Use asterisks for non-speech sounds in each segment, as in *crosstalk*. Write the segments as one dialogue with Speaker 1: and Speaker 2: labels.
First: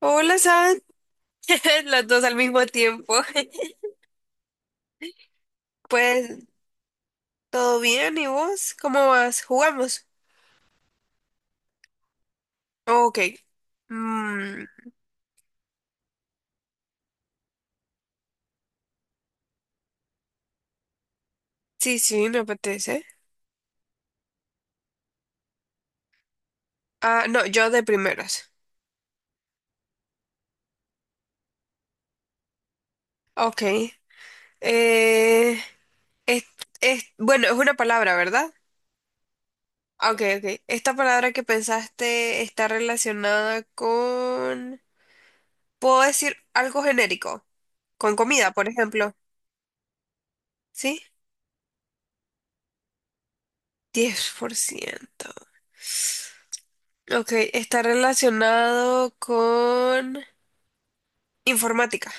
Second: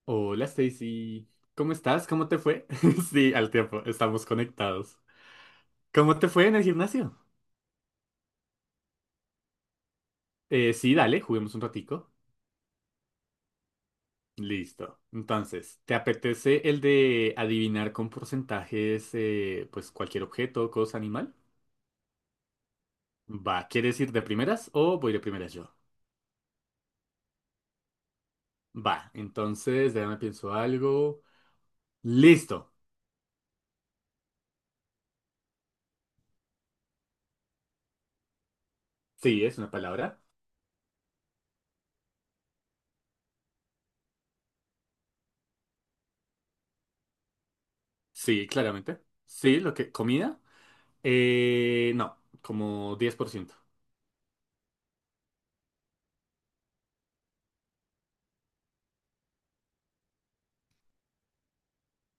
Speaker 1: Hola,
Speaker 2: Hola
Speaker 1: ¿sabes?
Speaker 2: Stacy, ¿cómo
Speaker 1: *laughs* las
Speaker 2: estás?
Speaker 1: dos
Speaker 2: ¿Cómo
Speaker 1: al
Speaker 2: te
Speaker 1: mismo
Speaker 2: fue? *laughs*
Speaker 1: tiempo.
Speaker 2: Sí, al tiempo,
Speaker 1: *laughs*
Speaker 2: estamos conectados. ¿Cómo te
Speaker 1: Pues,
Speaker 2: fue en el gimnasio?
Speaker 1: ¿todo bien? ¿Y vos? ¿Cómo vas? ¿Jugamos?
Speaker 2: Sí, dale, juguemos un ratico.
Speaker 1: Ok. Mm,
Speaker 2: Listo. Entonces, ¿te apetece el de adivinar con porcentajes, pues cualquier objeto, cosa, animal?
Speaker 1: sí, sí, me apetece.
Speaker 2: Va, ¿quieres ir de primeras o voy de primeras yo?
Speaker 1: Ah, no, yo de primeras.
Speaker 2: Va, entonces, déjame pienso algo. Listo.
Speaker 1: Ok. Eh, es, bueno, es una palabra, ¿verdad?
Speaker 2: Sí, es una
Speaker 1: Ok,
Speaker 2: palabra.
Speaker 1: ok. Esta palabra que pensaste está relacionada con... ¿Puedo decir algo genérico? Con
Speaker 2: Sí,
Speaker 1: comida, por
Speaker 2: claramente.
Speaker 1: ejemplo.
Speaker 2: Sí, lo que, comida.
Speaker 1: ¿Sí?
Speaker 2: No, como 10%.
Speaker 1: 10%. Ok, está relacionado con informática.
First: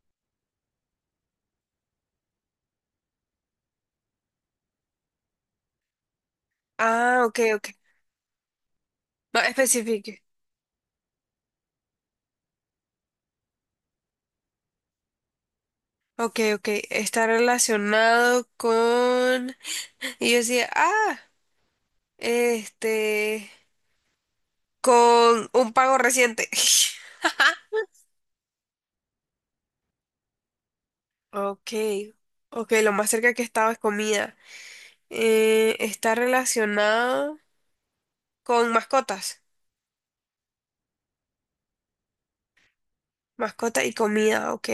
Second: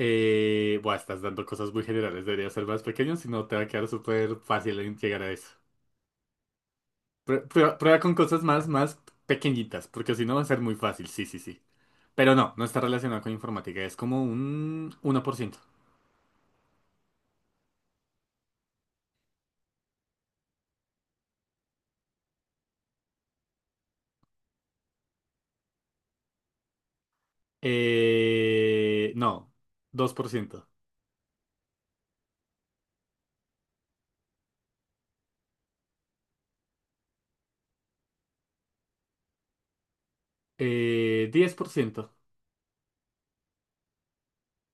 Speaker 2: Buah, estás dando cosas muy generales, debería ser más pequeño, si no te va a quedar súper fácil en llegar a eso.
Speaker 1: Ah, ok, ok.
Speaker 2: Prueba, prueba con cosas más
Speaker 1: Más
Speaker 2: pequeñitas,
Speaker 1: específico.
Speaker 2: porque si no va a ser muy fácil, sí, sí, sí. Pero no, no está relacionado con informática, es como un 1%.
Speaker 1: Ok, ok. Está relacionado con... Y yo decía, ah, este, con un pago reciente. *laughs*
Speaker 2: No, dos por ciento.
Speaker 1: Ok, ok, lo más cerca que estaba es comida. Está relacionado con mascotas.
Speaker 2: Diez por ciento.
Speaker 1: Mascota y comida, ok.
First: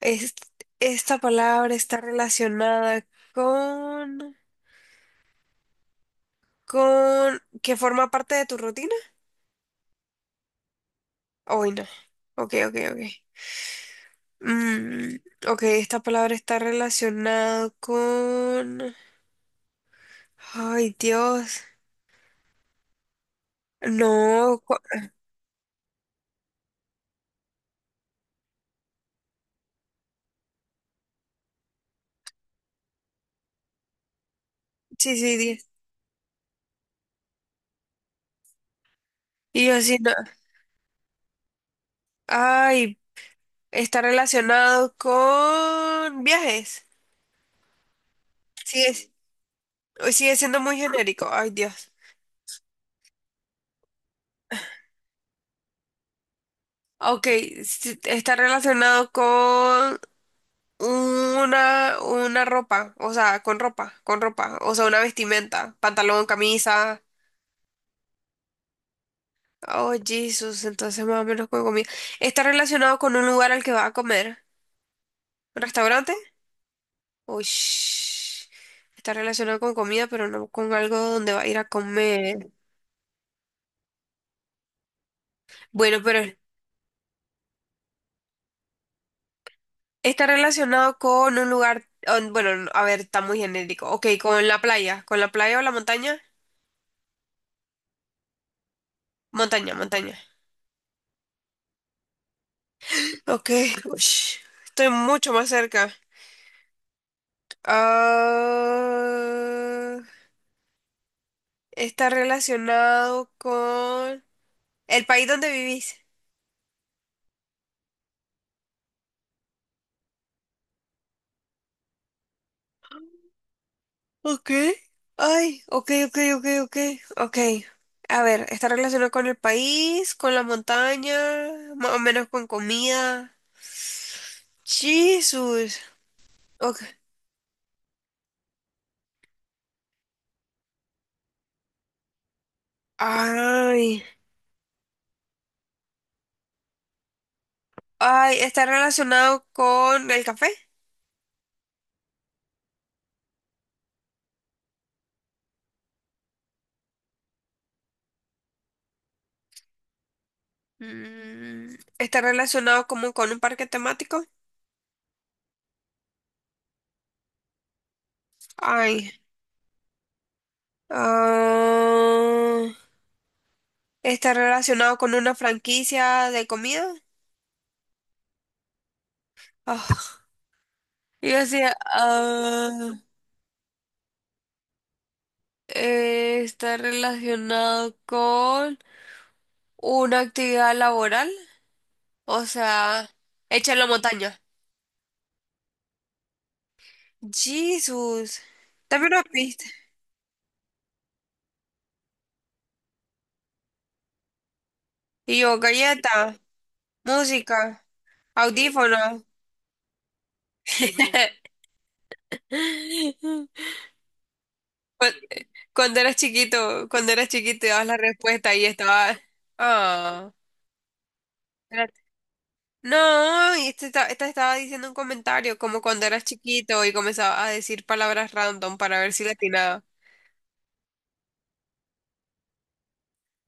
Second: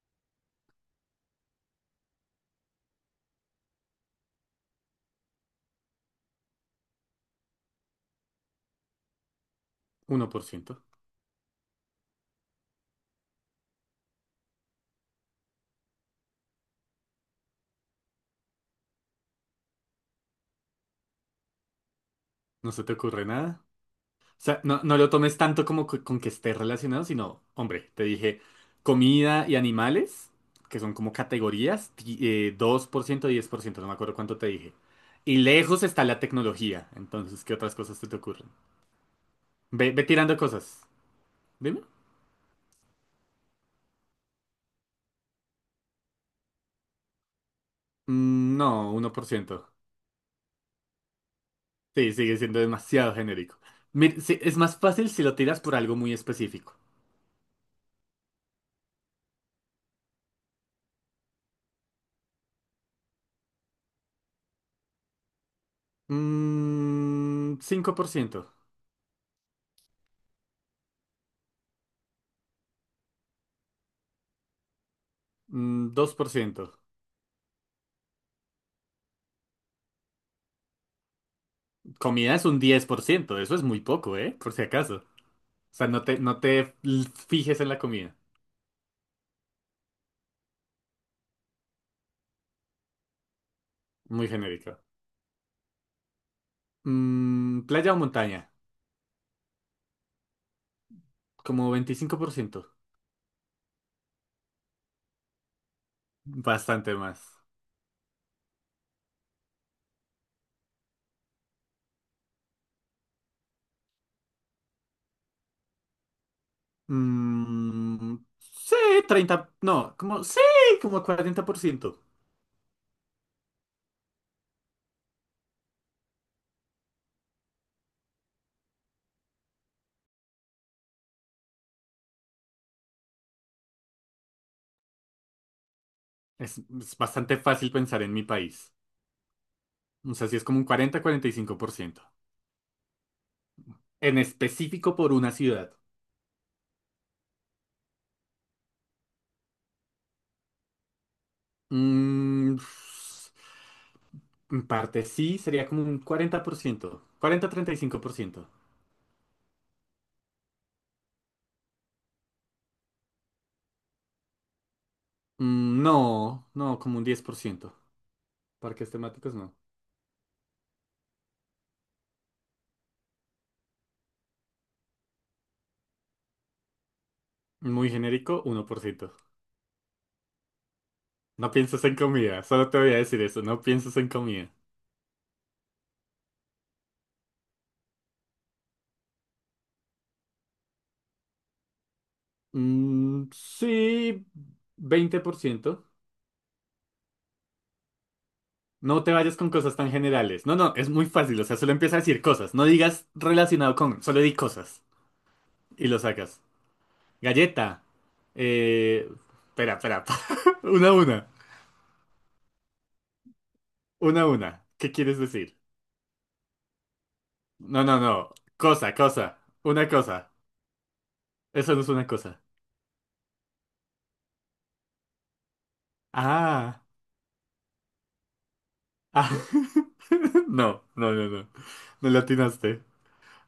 Speaker 1: Es- esta palabra está relacionada con... con que forma parte de tu rutina.
Speaker 2: Uno por ciento.
Speaker 1: Hoy no. Ok, ok, ok. Mm, ok, esta palabra está relacionada con... Ay, Dios.
Speaker 2: ¿No se te ocurre nada? O
Speaker 1: No.
Speaker 2: sea, no, no lo tomes tanto como con que esté relacionado, sino, hombre, te dije comida y animales, que son como categorías, dos por ciento, diez por ciento, no me acuerdo cuánto te dije.
Speaker 1: Sí, sí,
Speaker 2: Y
Speaker 1: diez.
Speaker 2: lejos está la tecnología. Entonces, ¿qué otras cosas se te ocurren?
Speaker 1: Y yo
Speaker 2: Ve,
Speaker 1: así
Speaker 2: ve
Speaker 1: no.
Speaker 2: tirando cosas. Dime.
Speaker 1: Ay, está relacionado con viajes.
Speaker 2: Mm, no,
Speaker 1: Sigue,
Speaker 2: uno por ciento.
Speaker 1: sigue siendo muy genérico. Ay, Dios.
Speaker 2: Sí, sigue siendo demasiado genérico. Sí, es más fácil si lo tiras por algo muy específico.
Speaker 1: Ok, sí, está relacionado. Una ropa, o sea, con ropa, o sea, una vestimenta, pantalón, camisa.
Speaker 2: Mm, 5%.
Speaker 1: Oh, Jesús, entonces más o menos con comida. ¿Está relacionado con un lugar al que va a comer? ¿Un
Speaker 2: Mm,
Speaker 1: restaurante?
Speaker 2: dos por ciento.
Speaker 1: Uy, está relacionado con comida, pero no con algo donde va a ir a
Speaker 2: Comida es
Speaker 1: comer.
Speaker 2: un 10%, eso es muy poco, ¿eh? Por si acaso. O sea,
Speaker 1: Bueno, pero
Speaker 2: no te fijes en la comida.
Speaker 1: está relacionado con un lugar, bueno, no, a ver, está muy genérico. Ok,
Speaker 2: Muy genérica.
Speaker 1: con la playa o la montaña.
Speaker 2: Mm, playa o montaña,
Speaker 1: Montaña, montaña.
Speaker 2: como veinticinco por ciento.
Speaker 1: Ok, uy, estoy mucho más cerca.
Speaker 2: Bastante más.
Speaker 1: Ah, está relacionado con el país donde vivís.
Speaker 2: Mm, sí, 30, no, como, sí, como 40%.
Speaker 1: Ok. Ay, ok, ok, ok, ok, ok. A ver, está relacionado con el país, con la montaña, más o menos con comida. Jesús. Ok.
Speaker 2: Es bastante fácil pensar en mi país. O sea, sí es como un cuarenta, cuarenta y cinco por ciento.
Speaker 1: Ay.
Speaker 2: En específico por una ciudad.
Speaker 1: Ay, está relacionado con el café.
Speaker 2: Mm, en parte sí, sería como un 40%, 40-35%.
Speaker 1: Mm, está relacionado como con un parque temático.
Speaker 2: Mm, no, no, como un 10%. Parques
Speaker 1: Ay.
Speaker 2: temáticos no.
Speaker 1: Ah, está relacionado con una franquicia de comida.
Speaker 2: Muy genérico, uno por ciento.
Speaker 1: Ah, y yo
Speaker 2: No
Speaker 1: decía,
Speaker 2: pienses en comida, solo te
Speaker 1: ah,
Speaker 2: voy a decir eso, no pienses en comida.
Speaker 1: está relacionado con una actividad laboral. O sea,
Speaker 2: Mm,
Speaker 1: hecha en la
Speaker 2: sí,
Speaker 1: montaña.
Speaker 2: 20%.
Speaker 1: Jesús.
Speaker 2: No te
Speaker 1: También una
Speaker 2: vayas con
Speaker 1: pista.
Speaker 2: cosas tan generales. No, no, es muy fácil, o sea, solo empieza a decir cosas. No digas relacionado con, solo di cosas
Speaker 1: Y yo,
Speaker 2: y lo
Speaker 1: galleta,
Speaker 2: sacas. Galleta.
Speaker 1: música,
Speaker 2: Eh,
Speaker 1: audífono.
Speaker 2: Espera, espera. *laughs* Una a una.
Speaker 1: *laughs*
Speaker 2: Una, una. ¿Qué
Speaker 1: Cu-
Speaker 2: quieres decir?
Speaker 1: Cuando eras chiquito,
Speaker 2: No,
Speaker 1: dabas la
Speaker 2: no, no.
Speaker 1: respuesta y
Speaker 2: Cosa,
Speaker 1: estaba.
Speaker 2: cosa. Una cosa.
Speaker 1: Ah.
Speaker 2: Eso no es una cosa.
Speaker 1: No, y este esta estaba diciendo un comentario, como cuando eras
Speaker 2: Ah.
Speaker 1: chiquito y comenzaba a decir palabras random para ver si le
Speaker 2: Ah.
Speaker 1: atinaba.
Speaker 2: *laughs* No, no, no, no. No le atinaste.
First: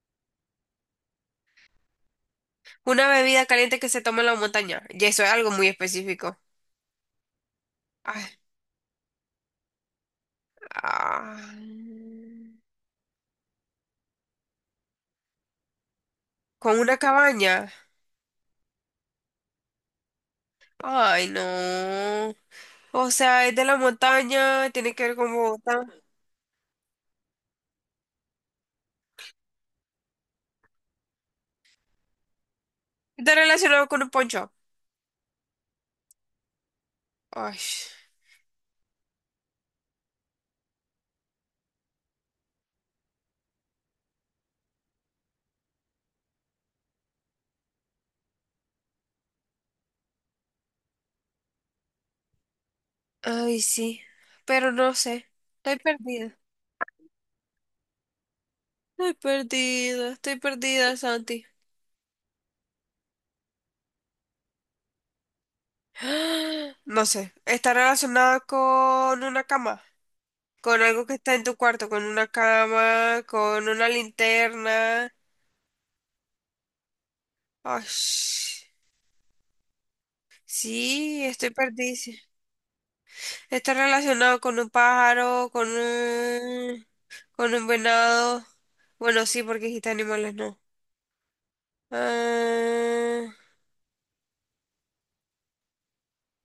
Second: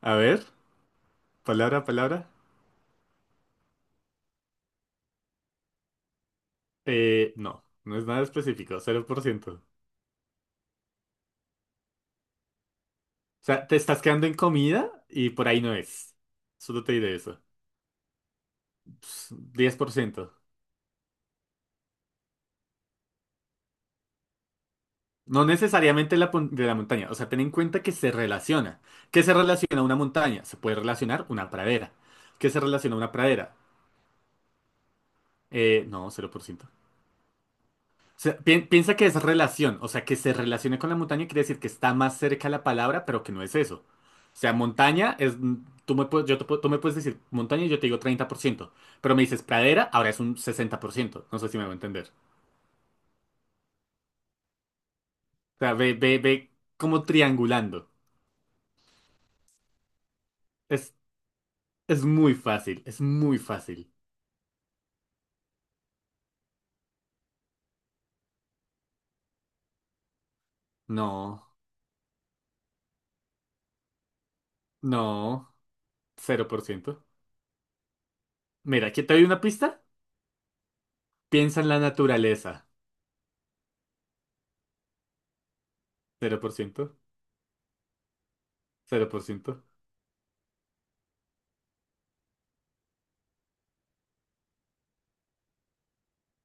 Speaker 2: A ver, palabra, palabra.
Speaker 1: Una bebida caliente que se toma en la montaña. Y eso es algo muy específico.
Speaker 2: No, no es nada
Speaker 1: Ay,
Speaker 2: específico, cero por ciento. O
Speaker 1: ah,
Speaker 2: sea, te estás quedando en comida y por ahí no es.
Speaker 1: con
Speaker 2: Solo te
Speaker 1: una
Speaker 2: diré eso.
Speaker 1: cabaña.
Speaker 2: Ps, 10%.
Speaker 1: Ay, no. O sea, es de la montaña, tiene que ver con
Speaker 2: No
Speaker 1: Bogotá.
Speaker 2: necesariamente de la montaña. O sea, ten en cuenta que se relaciona. ¿Qué se relaciona a una montaña? Se puede relacionar una pradera. ¿Qué se relaciona a una
Speaker 1: Está
Speaker 2: pradera?
Speaker 1: relacionado con un poncho.
Speaker 2: No, 0%.
Speaker 1: Ay,
Speaker 2: O sea, piensa que es relación, o sea, que se relacione con la montaña quiere decir que está más cerca la palabra, pero que no es eso. O sea, montaña es, mm, tú me puedes decir montaña y yo te digo treinta por ciento, pero me dices pradera, ahora es un sesenta por ciento, no sé si me va a entender.
Speaker 1: ay, sí. Pero no sé.
Speaker 2: O sea,
Speaker 1: Estoy
Speaker 2: ve, ve, ve
Speaker 1: perdida.
Speaker 2: como triangulando.
Speaker 1: Estoy perdida. Estoy
Speaker 2: Es,
Speaker 1: perdida, Santi.
Speaker 2: es muy fácil, es muy fácil.
Speaker 1: *gasps* No sé, está relacionada con una cama, con algo que está en
Speaker 2: No,
Speaker 1: tu cuarto, con una cama, con una linterna.
Speaker 2: no, cero por ciento.
Speaker 1: Ay,
Speaker 2: Mira, aquí te doy una pista.
Speaker 1: sí, estoy
Speaker 2: Piensa en la
Speaker 1: perdida.
Speaker 2: naturaleza,
Speaker 1: Está relacionado con un pájaro,
Speaker 2: cero cero por ciento,
Speaker 1: con un venado.
Speaker 2: cero por
Speaker 1: Bueno, sí,
Speaker 2: ciento.
Speaker 1: porque dijiste animales, no. Ah,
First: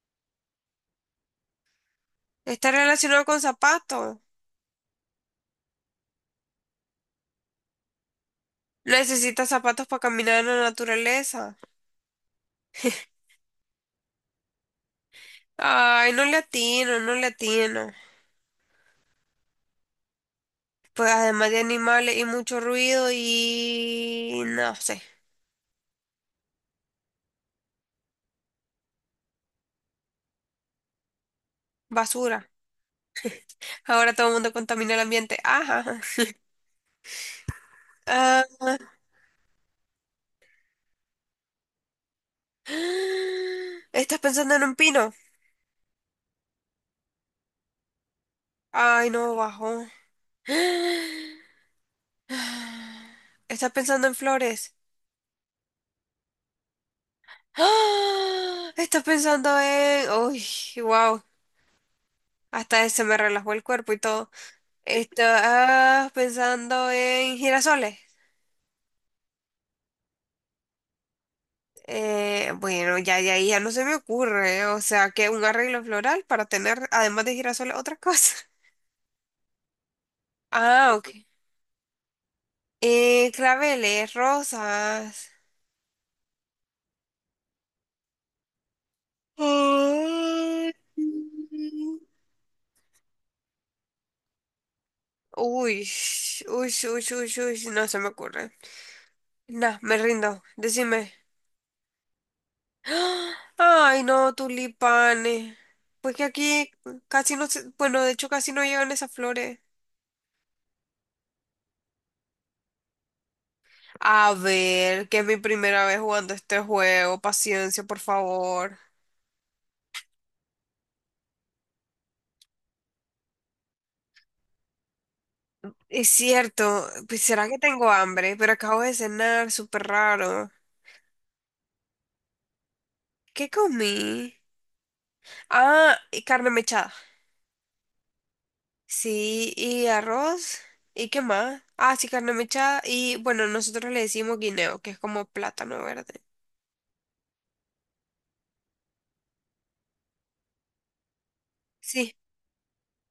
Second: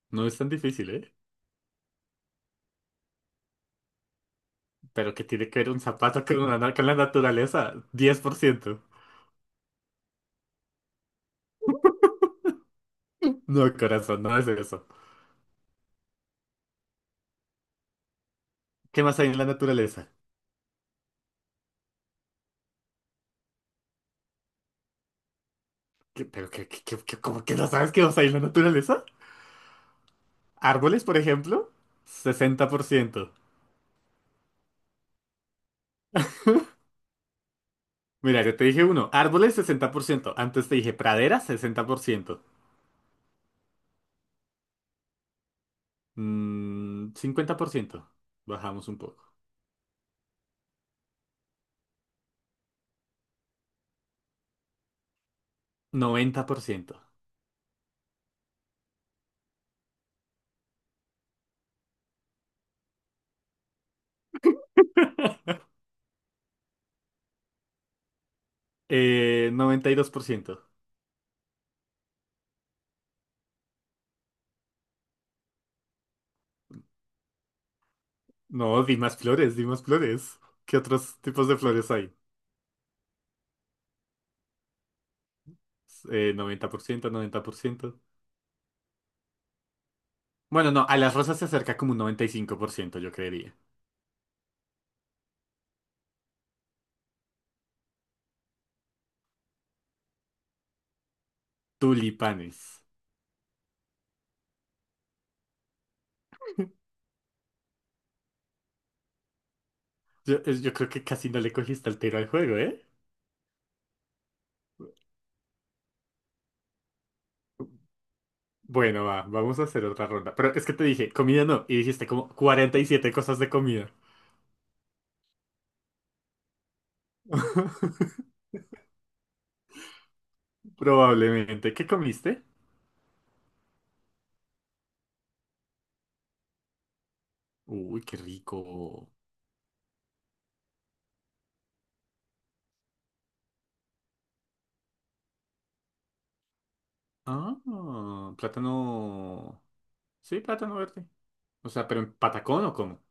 Speaker 2: No es tan difícil, ¿eh?
Speaker 1: está relacionado con zapatos.
Speaker 2: Pero que tiene que ver un zapato con una con la naturaleza. Diez por ciento.
Speaker 1: Necesita zapatos para caminar en la naturaleza.
Speaker 2: No, corazón, no es eso.
Speaker 1: Ay, no le atino, no le atino.
Speaker 2: ¿Qué más hay en la naturaleza?
Speaker 1: Pues además de animales y mucho ruido y no sé,
Speaker 2: Cómo que no sabes qué más hay en la naturaleza? ¿Árboles, por ejemplo?
Speaker 1: basura.
Speaker 2: Sesenta por ciento.
Speaker 1: Ahora todo el mundo contamina el ambiente. Ajá. Ah,
Speaker 2: Mira, yo te dije uno. Árboles, sesenta por ciento. Antes te dije praderas, 60%.
Speaker 1: *gasps* ¿estás pensando en un pino?
Speaker 2: Mm, cincuenta por ciento. Bajamos un
Speaker 1: Ay,
Speaker 2: poco.
Speaker 1: no, bajo. *gasps* ¿Estás pensando en flores?
Speaker 2: Noventa por ciento.
Speaker 1: *gasps* ¡Ah! ¿Estás pensando en... Uy, wow. Hasta ese me relajó el cuerpo y todo. ¿Estás pensando en girasoles?
Speaker 2: Noventa y dos por ciento.
Speaker 1: Bueno, ya de ahí ya no se me ocurre, ¿eh? O sea, que un arreglo floral para tener, además de girasoles, otra cosa. *laughs*
Speaker 2: No, di más flores, di más flores. ¿Qué
Speaker 1: Ah,
Speaker 2: otros
Speaker 1: ok.
Speaker 2: tipos de flores hay?
Speaker 1: Claveles, rosas.
Speaker 2: Noventa por ciento, noventa por ciento.
Speaker 1: Ay.
Speaker 2: Bueno, no, a las rosas se acerca como un noventa y cinco por ciento, yo creería.
Speaker 1: Uy, uy, uy, uy, uy, no se me ocurre. Nah, me rindo, decime.
Speaker 2: Tulipanes.
Speaker 1: *gasps* ¡Ah! Ay, no, tulipanes. Pues que aquí casi no se, bueno, de hecho casi no llevan esas flores.
Speaker 2: Yo, yo creo que casi no le cogiste el tiro al juego, ¿eh?
Speaker 1: A ver, que es mi primera vez jugando este juego. Paciencia, por favor.
Speaker 2: Bueno, va, vamos a hacer otra ronda. Pero es que te dije, comida no, y dijiste como 47 cosas de comida.
Speaker 1: Es cierto, pues será que tengo
Speaker 2: *laughs*
Speaker 1: hambre, pero acabo de cenar, súper raro.
Speaker 2: Probablemente. ¿Qué comiste?
Speaker 1: ¿Qué comí? Ah, y carne mechada.
Speaker 2: Uy, qué rico.
Speaker 1: Sí, y arroz. ¿Y qué más? Ah, sí, carne mechada. Y bueno, nosotros le decimos guineo, que es como plátano verde.
Speaker 2: Ah, plátano. Sí, plátano verde. O sea, ¿pero en
Speaker 1: Sí.
Speaker 2: patacón o cómo?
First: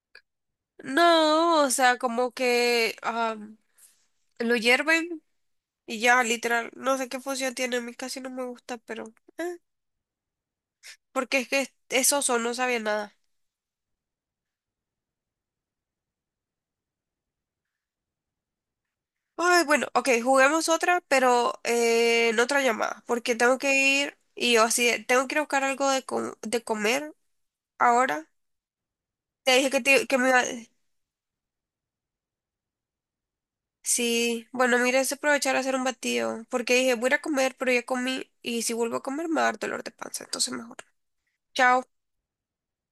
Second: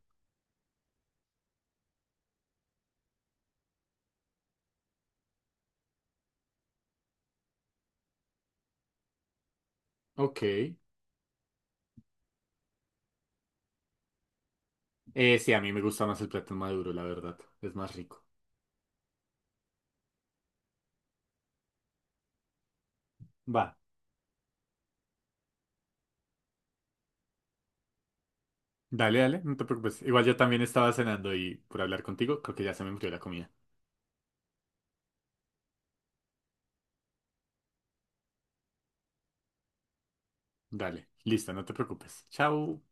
Speaker 1: No, o sea, como que ah, lo hierven y ya, literal. No sé qué función tiene, a mí casi no me gusta, pero... eh.
Speaker 2: Ok.
Speaker 1: Porque es que esos son, no sabía nada.
Speaker 2: Sí, a mí me gusta más el plátano maduro, la verdad. Es más rico.
Speaker 1: Ay, bueno, ok, juguemos otra, pero en otra llamada, porque tengo que
Speaker 2: Va.
Speaker 1: ir y yo así, de, tengo que ir a buscar algo de, de comer ahora.
Speaker 2: Dale, dale,
Speaker 1: Te
Speaker 2: no te
Speaker 1: dije que,
Speaker 2: preocupes.
Speaker 1: que
Speaker 2: Igual
Speaker 1: me
Speaker 2: yo
Speaker 1: iba...
Speaker 2: también estaba cenando y por hablar contigo, creo que ya se me enfrió la comida.
Speaker 1: Sí, bueno, mira, es aprovechar a hacer un batido, porque dije, voy a ir a comer, pero ya comí y si vuelvo a comer me va a dar dolor de panza, entonces mejor.
Speaker 2: Dale, listo, no te
Speaker 1: Chao.
Speaker 2: preocupes. Chao.